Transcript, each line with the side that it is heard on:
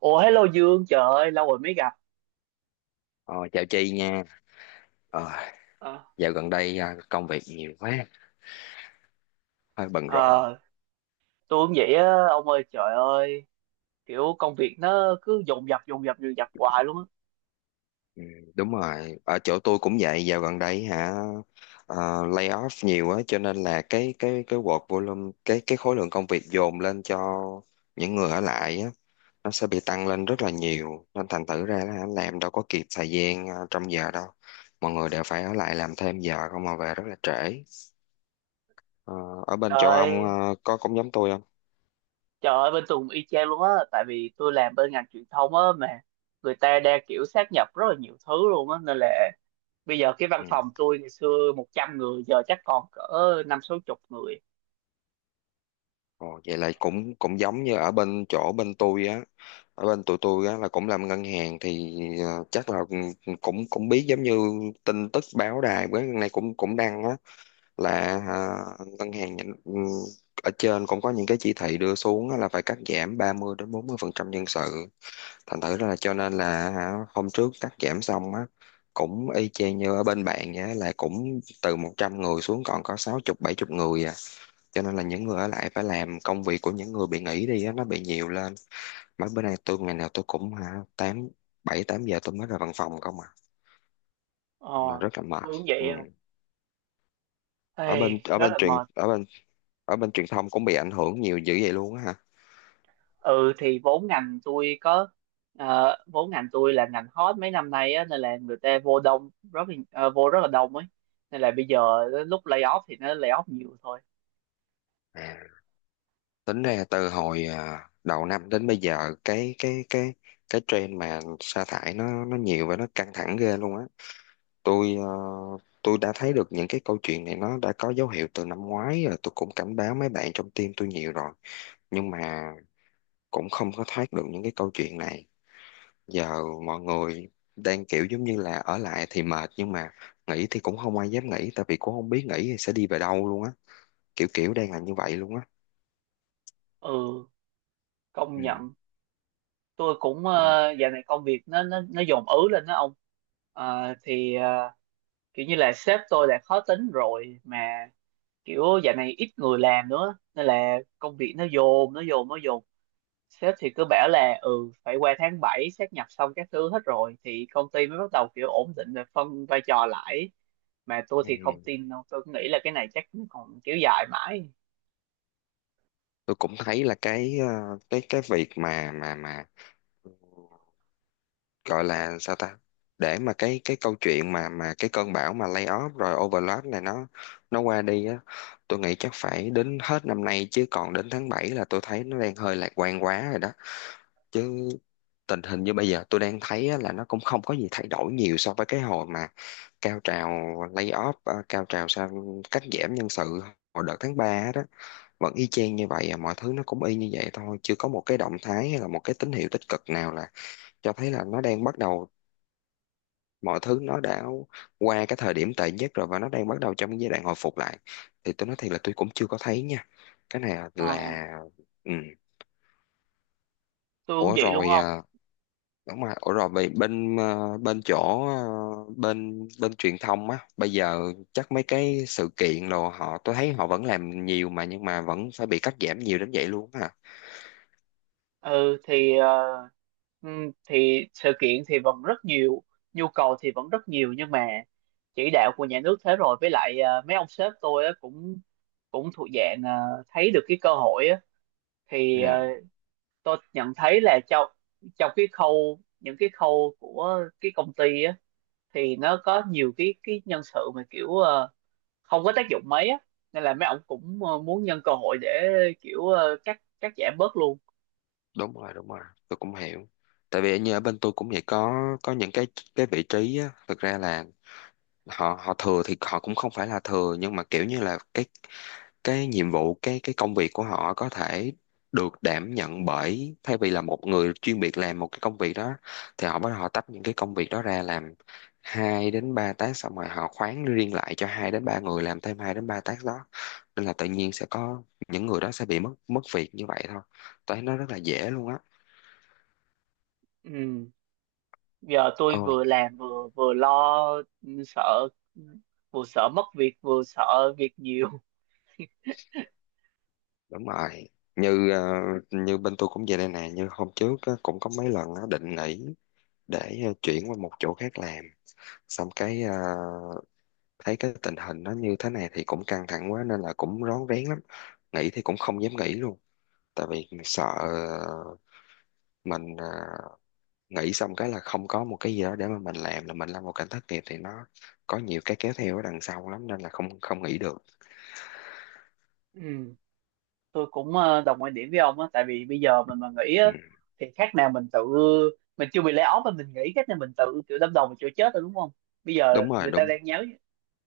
right: Ủa, hello Dương, trời ơi lâu rồi mới gặp.
left: Ờ, chào chị nha. Ờ,
right: Ờ.
left: dạo gần đây à, công việc nhiều quá, hơi bận rộn.
right: Ờ, tôi cũng vậy á, ông ơi, trời ơi, kiểu công việc nó cứ dồn dập dồn dập dồn dập hoài luôn á.
left: Ừ, đúng rồi, ở chỗ tôi cũng vậy. Dạo gần đây hả, lay off nhiều á, cho nên là cái work volume, cái khối lượng công việc dồn lên cho những người ở lại á, nó sẽ bị tăng lên rất là nhiều. Nên thành thử ra là làm đâu có kịp thời gian à, trong giờ đâu. Mọi người đều phải ở lại làm thêm giờ không mà về rất là trễ. Ờ, ở bên chỗ
right: Trời
left: ông
right: ơi,
left: à, có cũng giống tôi không?
right: trời ơi bên Tùng y chang luôn á, tại vì tôi làm bên ngành truyền thông á mà người ta đang kiểu sát nhập rất là nhiều thứ luôn á, nên là bây giờ cái văn
left: Ừ.
right: phòng tôi ngày xưa 100 người giờ chắc còn cỡ năm sáu chục người.
left: Ồ, vậy là cũng cũng giống như ở bên chỗ bên tôi á, ở bên tụi tôi á là cũng làm ngân hàng thì ờ, chắc là ừ, cũng cũng biết giống như tin tức báo đài với này cũng cũng đăng á, là à, ngân hàng nhà- ừm, ở trên cũng có những cái chỉ thị đưa xuống á, là phải cắt giảm 30 đến 40 phần trăm nhân sự, thành thử ra là cho nên là hả, hôm trước cắt giảm xong á, cũng y chang như ở bên bạn vậy á, là cũng từ 100 người xuống còn có sáu chục bảy chục người à, cho nên là những người ở lại phải làm công việc của những người bị nghỉ đi á, nó bị nhiều lên. Mấy bữa nay tôi ngày nào tôi cũng hả, tám bảy tám giờ tôi mới ra văn phòng không à,
right: Ờ,
left: là rất là mệt.
right: tôi cũng
left: Ừ.
right: vậy á.
left: ở
right: Ê,
left: bên ở
right: rất
left: bên
right: là
left: truyền
right: mệt.
left: ở bên Ở bên truyền thông cũng bị ảnh hưởng nhiều dữ vậy luôn á
right: Ừ, thì vốn ngành tôi có vốn ngành tôi là ngành hot mấy năm nay á, nên là người ta vô rất là đông ấy, nên là bây giờ lúc lay off thì nó lay off nhiều thôi.
left: hả? Tính ra từ hồi à, đầu năm đến bây giờ cái cái trend mà sa thải nó nhiều và nó căng thẳng ghê luôn á. tôi ờ, tôi đã thấy được những cái câu chuyện này nó đã có dấu hiệu từ năm ngoái rồi, tôi cũng cảnh báo mấy bạn trong team tôi nhiều rồi, nhưng mà cũng không có thoát được những cái câu chuyện này. Giờ mọi người đang kiểu giống như là ở lại thì mệt, nhưng mà nghỉ thì cũng không ai dám nghỉ, tại vì cũng không biết nghỉ thì sẽ đi về đâu luôn á, kiểu kiểu đang là như vậy luôn á.
right: Ừ, công
left: Ừ.
right: nhận, tôi cũng
left: Ờ.
right: dạo này công việc nó dồn ứ lên đó ông. Ờ, thì ờ, Kiểu như là sếp tôi đã khó tính rồi mà, kiểu dạo này ít người làm nữa nên là công việc nó dồn. Sếp thì cứ bảo là ừ phải qua tháng 7 sáp nhập xong các thứ hết rồi thì công ty mới bắt đầu kiểu ổn định và phân vai trò lại, mà tôi thì không
left: Ừ.
right: tin đâu, tôi nghĩ là cái này chắc nó còn kéo dài mãi.
left: Tôi cũng thấy là cái ờ, cái việc mà mà gọi là sao ta, để mà cái câu chuyện mà cái cơn bão mà layoff rồi overload này nó qua đi á, tôi nghĩ chắc phải đến hết năm nay, chứ còn đến tháng 7 là tôi thấy nó đang hơi lạc quan quá rồi đó. Chứ tình hình như bây giờ tôi đang thấy á, là nó cũng không có gì thay đổi nhiều so với cái hồi mà cao trào layoff, cao trào sao, cắt giảm nhân sự hồi đợt tháng 3, vẫn y chang như vậy à, mọi thứ nó cũng y như vậy thôi, chưa có một cái động thái hay là một cái tín hiệu tích cực nào là cho thấy là nó đang bắt đầu, mọi thứ nó đã qua cái thời điểm tệ nhất rồi và nó đang bắt đầu trong giai đoạn hồi phục lại, thì tôi nói thiệt là tôi cũng chưa có thấy nha, cái này
right: Ờ,
left: là ừ.
right: tôi cũng
left: Ủa
right: vậy luôn
left: rồi
right: không.
left: à, đúng rồi, ủa rồi vậy bên à, bên chỗ à, bên bên truyền thông á bây giờ chắc mấy cái sự kiện rồi họ, tôi thấy họ vẫn làm nhiều mà, nhưng mà vẫn phải bị cắt giảm nhiều đến vậy luôn á hả?
right: ừ thì ờ, thì sự kiện thì vẫn rất nhiều, nhu cầu thì vẫn rất nhiều, nhưng mà chỉ đạo của nhà nước thế rồi, với lại mấy ông sếp tôi á cũng cũng thuộc dạng thấy được cái cơ hội á, thì ờ,
left: Ừ,
right: tôi nhận thấy là trong trong cái khâu, những cái khâu của cái công ty á, thì nó có nhiều cái nhân sự mà không có tác dụng mấy á, nên là mấy ông cũng muốn nhân cơ hội để cắt cắt giảm bớt luôn.
left: đúng rồi đúng rồi. Tôi cũng hiểu, tại vì như ở bên tôi cũng vậy, có những cái vị trí á, thực ra là họ họ thừa thì họ cũng không phải là thừa, nhưng mà kiểu như là cái nhiệm vụ cái công việc của họ có thể được đảm nhận bởi thay vì là một người chuyên biệt làm một cái công việc đó, thì họ bắt đầu họ tách những cái công việc đó ra làm hai đến ba task, xong rồi họ khoán riêng lại cho hai đến ba người làm thêm hai đến ba task đó, nên là tự nhiên sẽ có những người đó sẽ bị mất mất việc như vậy thôi. Tôi thấy nó rất là dễ luôn á.
right: Ừ. Giờ tôi
left: Ôi,
right: vừa làm vừa vừa lo. Ừ, sợ, vừa sợ mất việc vừa sợ việc nhiều.
left: đúng rồi. Như ờ, như bên tôi cũng vậy đây nè, như hôm trước á, cũng có mấy lần á, định nghỉ để ờ, chuyển qua một chỗ khác làm. Xong cái ờ, thấy cái tình hình nó như thế này thì cũng căng thẳng quá nên là cũng rón rén lắm. Nghỉ thì cũng không dám nghỉ luôn, tại vì sợ ờ, mình ờ, nghỉ xong cái là không có một cái gì đó để mà mình làm, là mình lâm vào cảnh thất nghiệp thì nó có nhiều cái kéo theo ở đằng sau lắm, nên là không không nghỉ được.
right: Ừ, tôi cũng đồng quan điểm với ông á, tại vì bây giờ mình mà nghỉ
left: Ừ,
right: á thì khác nào mình tự mình chưa bị lay off mà mình nghỉ khác nào mình tự kiểu đâm đầu vào chỗ chết rồi, đúng không? Bây giờ
left: đúng rồi,
right: người
left: đúng,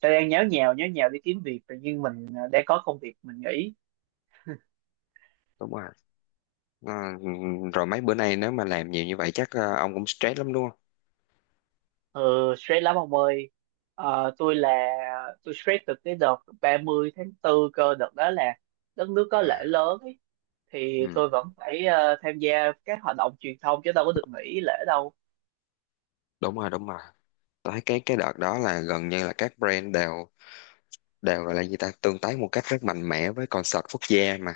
right: ta đang nháo nhào đi kiếm việc, tự nhiên mình đang có công việc mình nghỉ.
left: đúng rồi. Ờ, rồi mấy bữa nay nếu mà làm nhiều như vậy chắc ờ, ông cũng stress lắm đúng không?
right: ờ Stress lắm ông ơi. Ờ, tôi là tôi stress từ cái đợt 30 tháng 4 cơ, đợt đó là đất nước có lễ
left: À,
right: lớn ấy. Thì tôi
left: ừ,
right: vẫn phải tham gia các hoạt động truyền thông chứ đâu có được nghỉ lễ đâu.
left: đúng rồi đúng rồi. Tôi thấy cái đợt đó là gần như là các brand đều đều gọi là gì ta, tương tác một cách rất mạnh mẽ với concert quốc gia mà,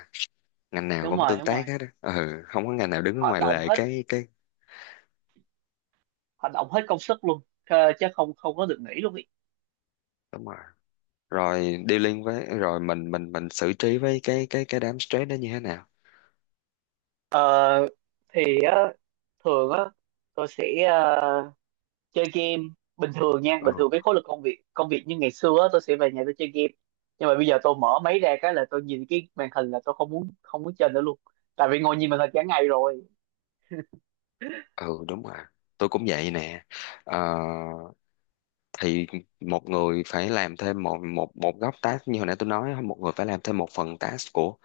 left: ngành nào
right: Đúng
left: cũng
right: rồi,
left: tương
right: đúng
left: tác
right: rồi,
left: hết á. Ừ, không có ngành nào đứng ở
right: hoạt
left: ngoài
right: động
left: lề
right: hết
left: cái,
right: hoạt động hết công sức luôn, chứ không không có được nghỉ luôn ý.
left: đúng rồi. Rồi dealing với, rồi mình xử trí với cái đám stress đó như thế nào?
right: Ờ, thì á, Thường á, tôi sẽ ờ, chơi game. Bình thường nha, bình
left: Ừ,
right: thường cái khối lực công việc như ngày xưa á, tôi sẽ về nhà tôi chơi game, nhưng mà bây giờ tôi mở máy ra cái là tôi nhìn cái màn hình là tôi không muốn chơi nữa luôn, tại vì ngồi nhìn màn hình cả ngày rồi.
left: ừ đúng rồi. Tôi cũng vậy nè. Ờ, thì một người phải làm thêm một một một góc task, như hồi nãy tôi nói, một người phải làm thêm một phần task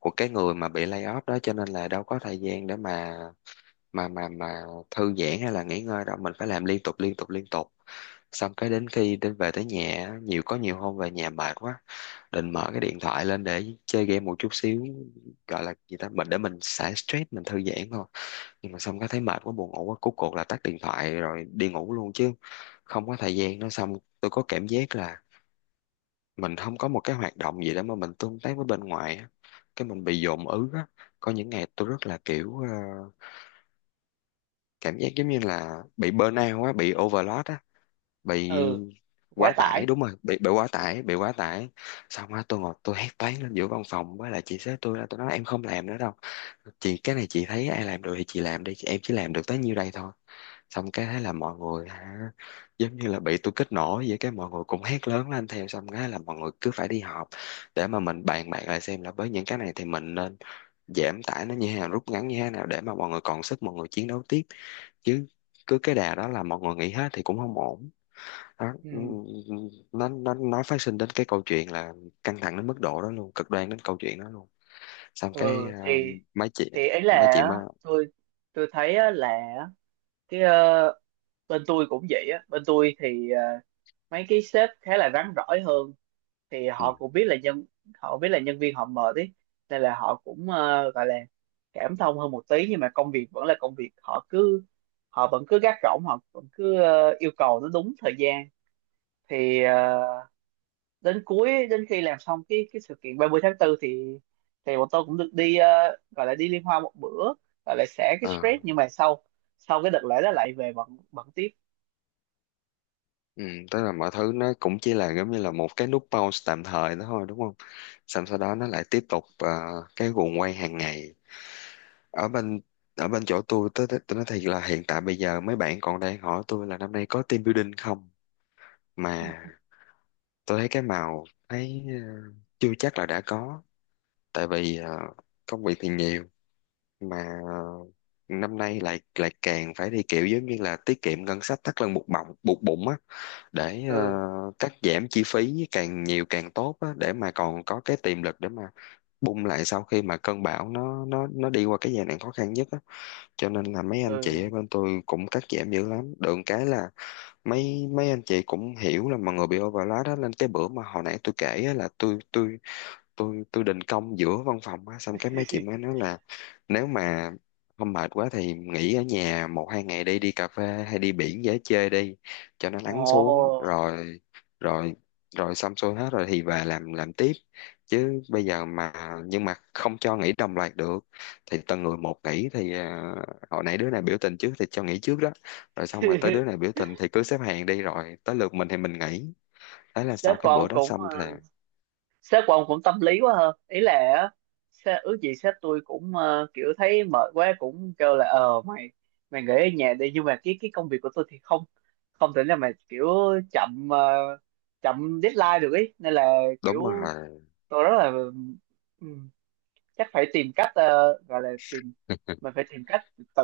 left: của cái người mà bị lay off đó, cho nên là đâu có thời gian để mà mà mà mà thư giãn hay là nghỉ ngơi đâu, mình phải làm liên tục liên tục liên tục. Xong cái đến khi đến về tới nhà á, nhiều có nhiều hôm về nhà mệt quá, định mở cái điện thoại lên để chơi game một chút xíu, gọi là gì ta, mình để mình xả stress mình thư giãn thôi, nhưng mà xong cái thấy mệt quá buồn ngủ quá, cuối cùng là tắt điện thoại rồi đi ngủ luôn, chứ không có thời gian nữa. Xong tôi có cảm giác là mình không có một cái hoạt động gì để mà mình tương tác với bên ngoài á, cái mình bị dồn ứ á, có những ngày tôi rất là kiểu ờ, cảm giác giống như là bị burnout á, bị overload á, bị
right: Ừ, quá
left: quá
right: tải.
left: tải, đúng rồi, bị quá tải, bị quá tải. Xong á tôi ngồi tôi hét toáng lên giữa văn phòng với lại chị sếp tôi, là tôi nói em không làm nữa đâu chị, cái này chị thấy ai làm được thì chị làm đi, em chỉ làm được tới nhiêu đây thôi. Xong cái thế là mọi người hả, giống như là bị tôi kích nổ vậy, cái mọi người cũng hét lớn lên theo, xong cái là mọi người cứ phải đi họp để mà mình bàn bạc lại xem là với những cái này thì mình nên giảm tải nó như thế nào, rút ngắn như thế nào, để mà mọi người còn sức mọi người chiến đấu tiếp, chứ cứ cái đà đó là mọi người nghỉ hết thì cũng không ổn. Đó, ừ,
right: Ừ.
left: ừ, ừ. Nó nó phát sinh đến cái câu chuyện là căng thẳng đến mức độ đó luôn, cực đoan đến câu chuyện đó luôn. Xong cái
right: ừ
left: à,
right: thì
left: mấy chị,
right: thì ấy là
left: mấy chị
right: á,
left: mà
right: tôi tôi thấy á là, á, cái ờ, bên tôi cũng vậy á, bên tôi thì mấy cái sếp khá là rắn rỏi hơn, thì
left: ừ,
right: họ cũng biết là nhân họ biết là nhân viên họ mệt ý, nên là họ cũng gọi là cảm thông hơn một tí, nhưng mà công việc vẫn là công việc. Họ vẫn cứ gác gỏng, họ vẫn cứ yêu cầu nó đúng thời gian. thì ờ, Đến khi làm xong cái sự kiện 30 tháng 4 thì bọn tôi cũng được đi gọi là đi liên hoan một bữa, gọi là xả cái
left: ờ,
right: stress, nhưng mà sau sau cái đợt lễ đó lại về bận bận tiếp.
left: ừ, tức là mọi thứ nó cũng chỉ là giống như là một cái nút pause tạm thời đó thôi, đúng không? Xong sau đó nó lại tiếp tục à, cái guồng quay hàng ngày. ở bên Ở bên chỗ tôi, tôi nói thiệt là hiện tại bây giờ mấy bạn còn đang hỏi tôi là năm nay có team building không, mà tôi thấy cái màu thấy ờ, chưa chắc là đã có, tại vì ờ, công việc thì nhiều mà năm nay lại lại càng phải đi kiểu giống như là tiết kiệm ngân sách, thắt lưng buộc bụng á, để
right: Ừ.
left: ờ, cắt giảm chi phí càng nhiều càng tốt á, để mà còn có cái tiềm lực để mà bung lại sau khi mà cơn bão nó nó đi qua cái giai đoạn khó khăn nhất á, cho nên là mấy anh chị ở
right: Ừ
left: bên tôi cũng cắt giảm dữ lắm. Được cái là mấy mấy anh chị cũng hiểu là mọi người bị overload đó, nên cái bữa mà hồi nãy tôi kể á, là tôi tôi định công giữa văn phòng á, xong cái mấy chị mới nói là nếu mà không mệt quá thì nghỉ ở nhà một hai ngày, đi đi cà phê hay đi biển dễ chơi đi, cho nó
right: Ồ.
left: lắng xuống rồi, rồi rồi xong xuôi hết rồi thì về làm tiếp, chứ bây giờ mà, nhưng mà không cho nghỉ đồng loạt được, thì từng người một nghỉ thì à, hồi nãy đứa này biểu tình trước thì cho nghỉ trước đó, rồi xong rồi tới đứa này biểu tình thì cứ xếp hàng đi, rồi tới lượt mình thì mình nghỉ. Thế là
right: sếp
left: sau
right: của
left: cái bữa
right: ông
left: đó
right: cũng
left: xong
right: ờ,
left: thì
right: Sếp của ông cũng tâm lý quá hơn ý là á, sếp, ước gì sếp tôi cũng kiểu thấy mệt quá cũng kêu là mày, nghỉ ở nhà đi, nhưng mà cái công việc của tôi thì không, không thể nào mà kiểu chậm ờ, chậm deadline được ý, nên là kiểu
left: đúng rồi
right: tôi rất là, ừ, chắc phải tìm cách ờ, gọi là tìm mình phải tìm cách tự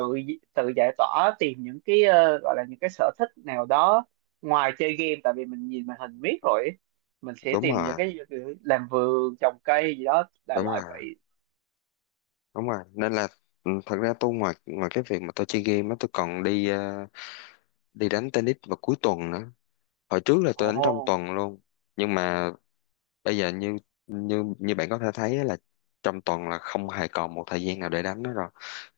right: tự giải tỏa, tìm những cái gọi là những cái sở thích nào đó ngoài chơi game, tại vì mình nhìn màn hình miết rồi ấy. Mình sẽ
left: đúng
right: tìm những cái
left: rồi,
right: làm vườn trồng cây gì đó, đại
left: đúng
right: loại
left: rồi
right: vậy.
left: đúng rồi, nên là ừ, thật ra tôi ngoài ngoài cái việc mà tôi chơi game á, tôi còn đi ờ, đi đánh tennis vào cuối tuần nữa, hồi trước là
right: ồ
left: tôi đánh trong tuần luôn, nhưng mà bây giờ như như như bạn có thể thấy á, là trong tuần là không hề còn một thời gian nào để đánh nữa rồi,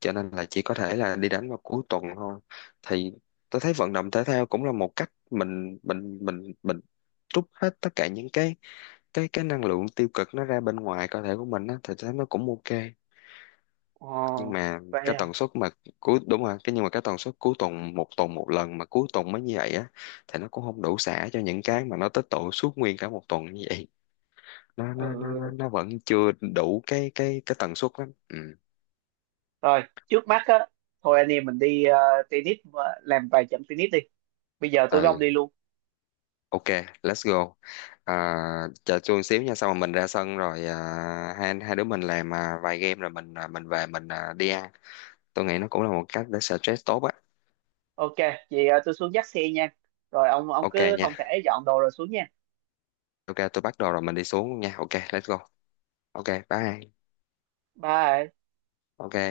left: cho nên là chỉ có thể là đi đánh vào cuối tuần thôi. Thì tôi thấy vận động thể thao cũng là một cách mình trút hết tất cả những cái cái năng lượng tiêu cực nó ra bên ngoài cơ thể của mình á, thì tôi thấy nó cũng ok. Nhưng
right: ồ
left: mà
right: vậy
left: cái
right: à.
left: tần suất mà cuối, đúng rồi, cái nhưng mà cái tần suất cuối tuần, một tuần một lần mà cuối tuần mới như vậy á, thì nó cũng không đủ xả cho những cái mà nó tích tụ suốt nguyên cả một tuần như vậy, nó nó nó nó
right: Ừ,
left: nó vẫn chưa đủ cái tần suất lắm. Ừ,
right: rồi trước mắt á, thôi anh em mình đi làm vài trận tennis đi, bây giờ tôi với
left: ừ,
right: ông đi luôn.
left: ok let's go. À, chờ chút xíu nha, xong rồi mình ra sân, rồi à, hai hai đứa mình làm à, vài game, rồi mình à, mình về, mình à, đi ăn. Tôi nghĩ nó cũng là một cách để stress tốt á.
right: Ok. Vậy tôi xuống dắt xe nha, rồi ông
left: Ok
right: cứ
left: nha.
right: thong thả dọn đồ rồi xuống nha.
left: Ok tôi bắt đầu rồi, mình đi xuống nha. Ok let's go. Ok bye.
right: Bye.
left: Ok.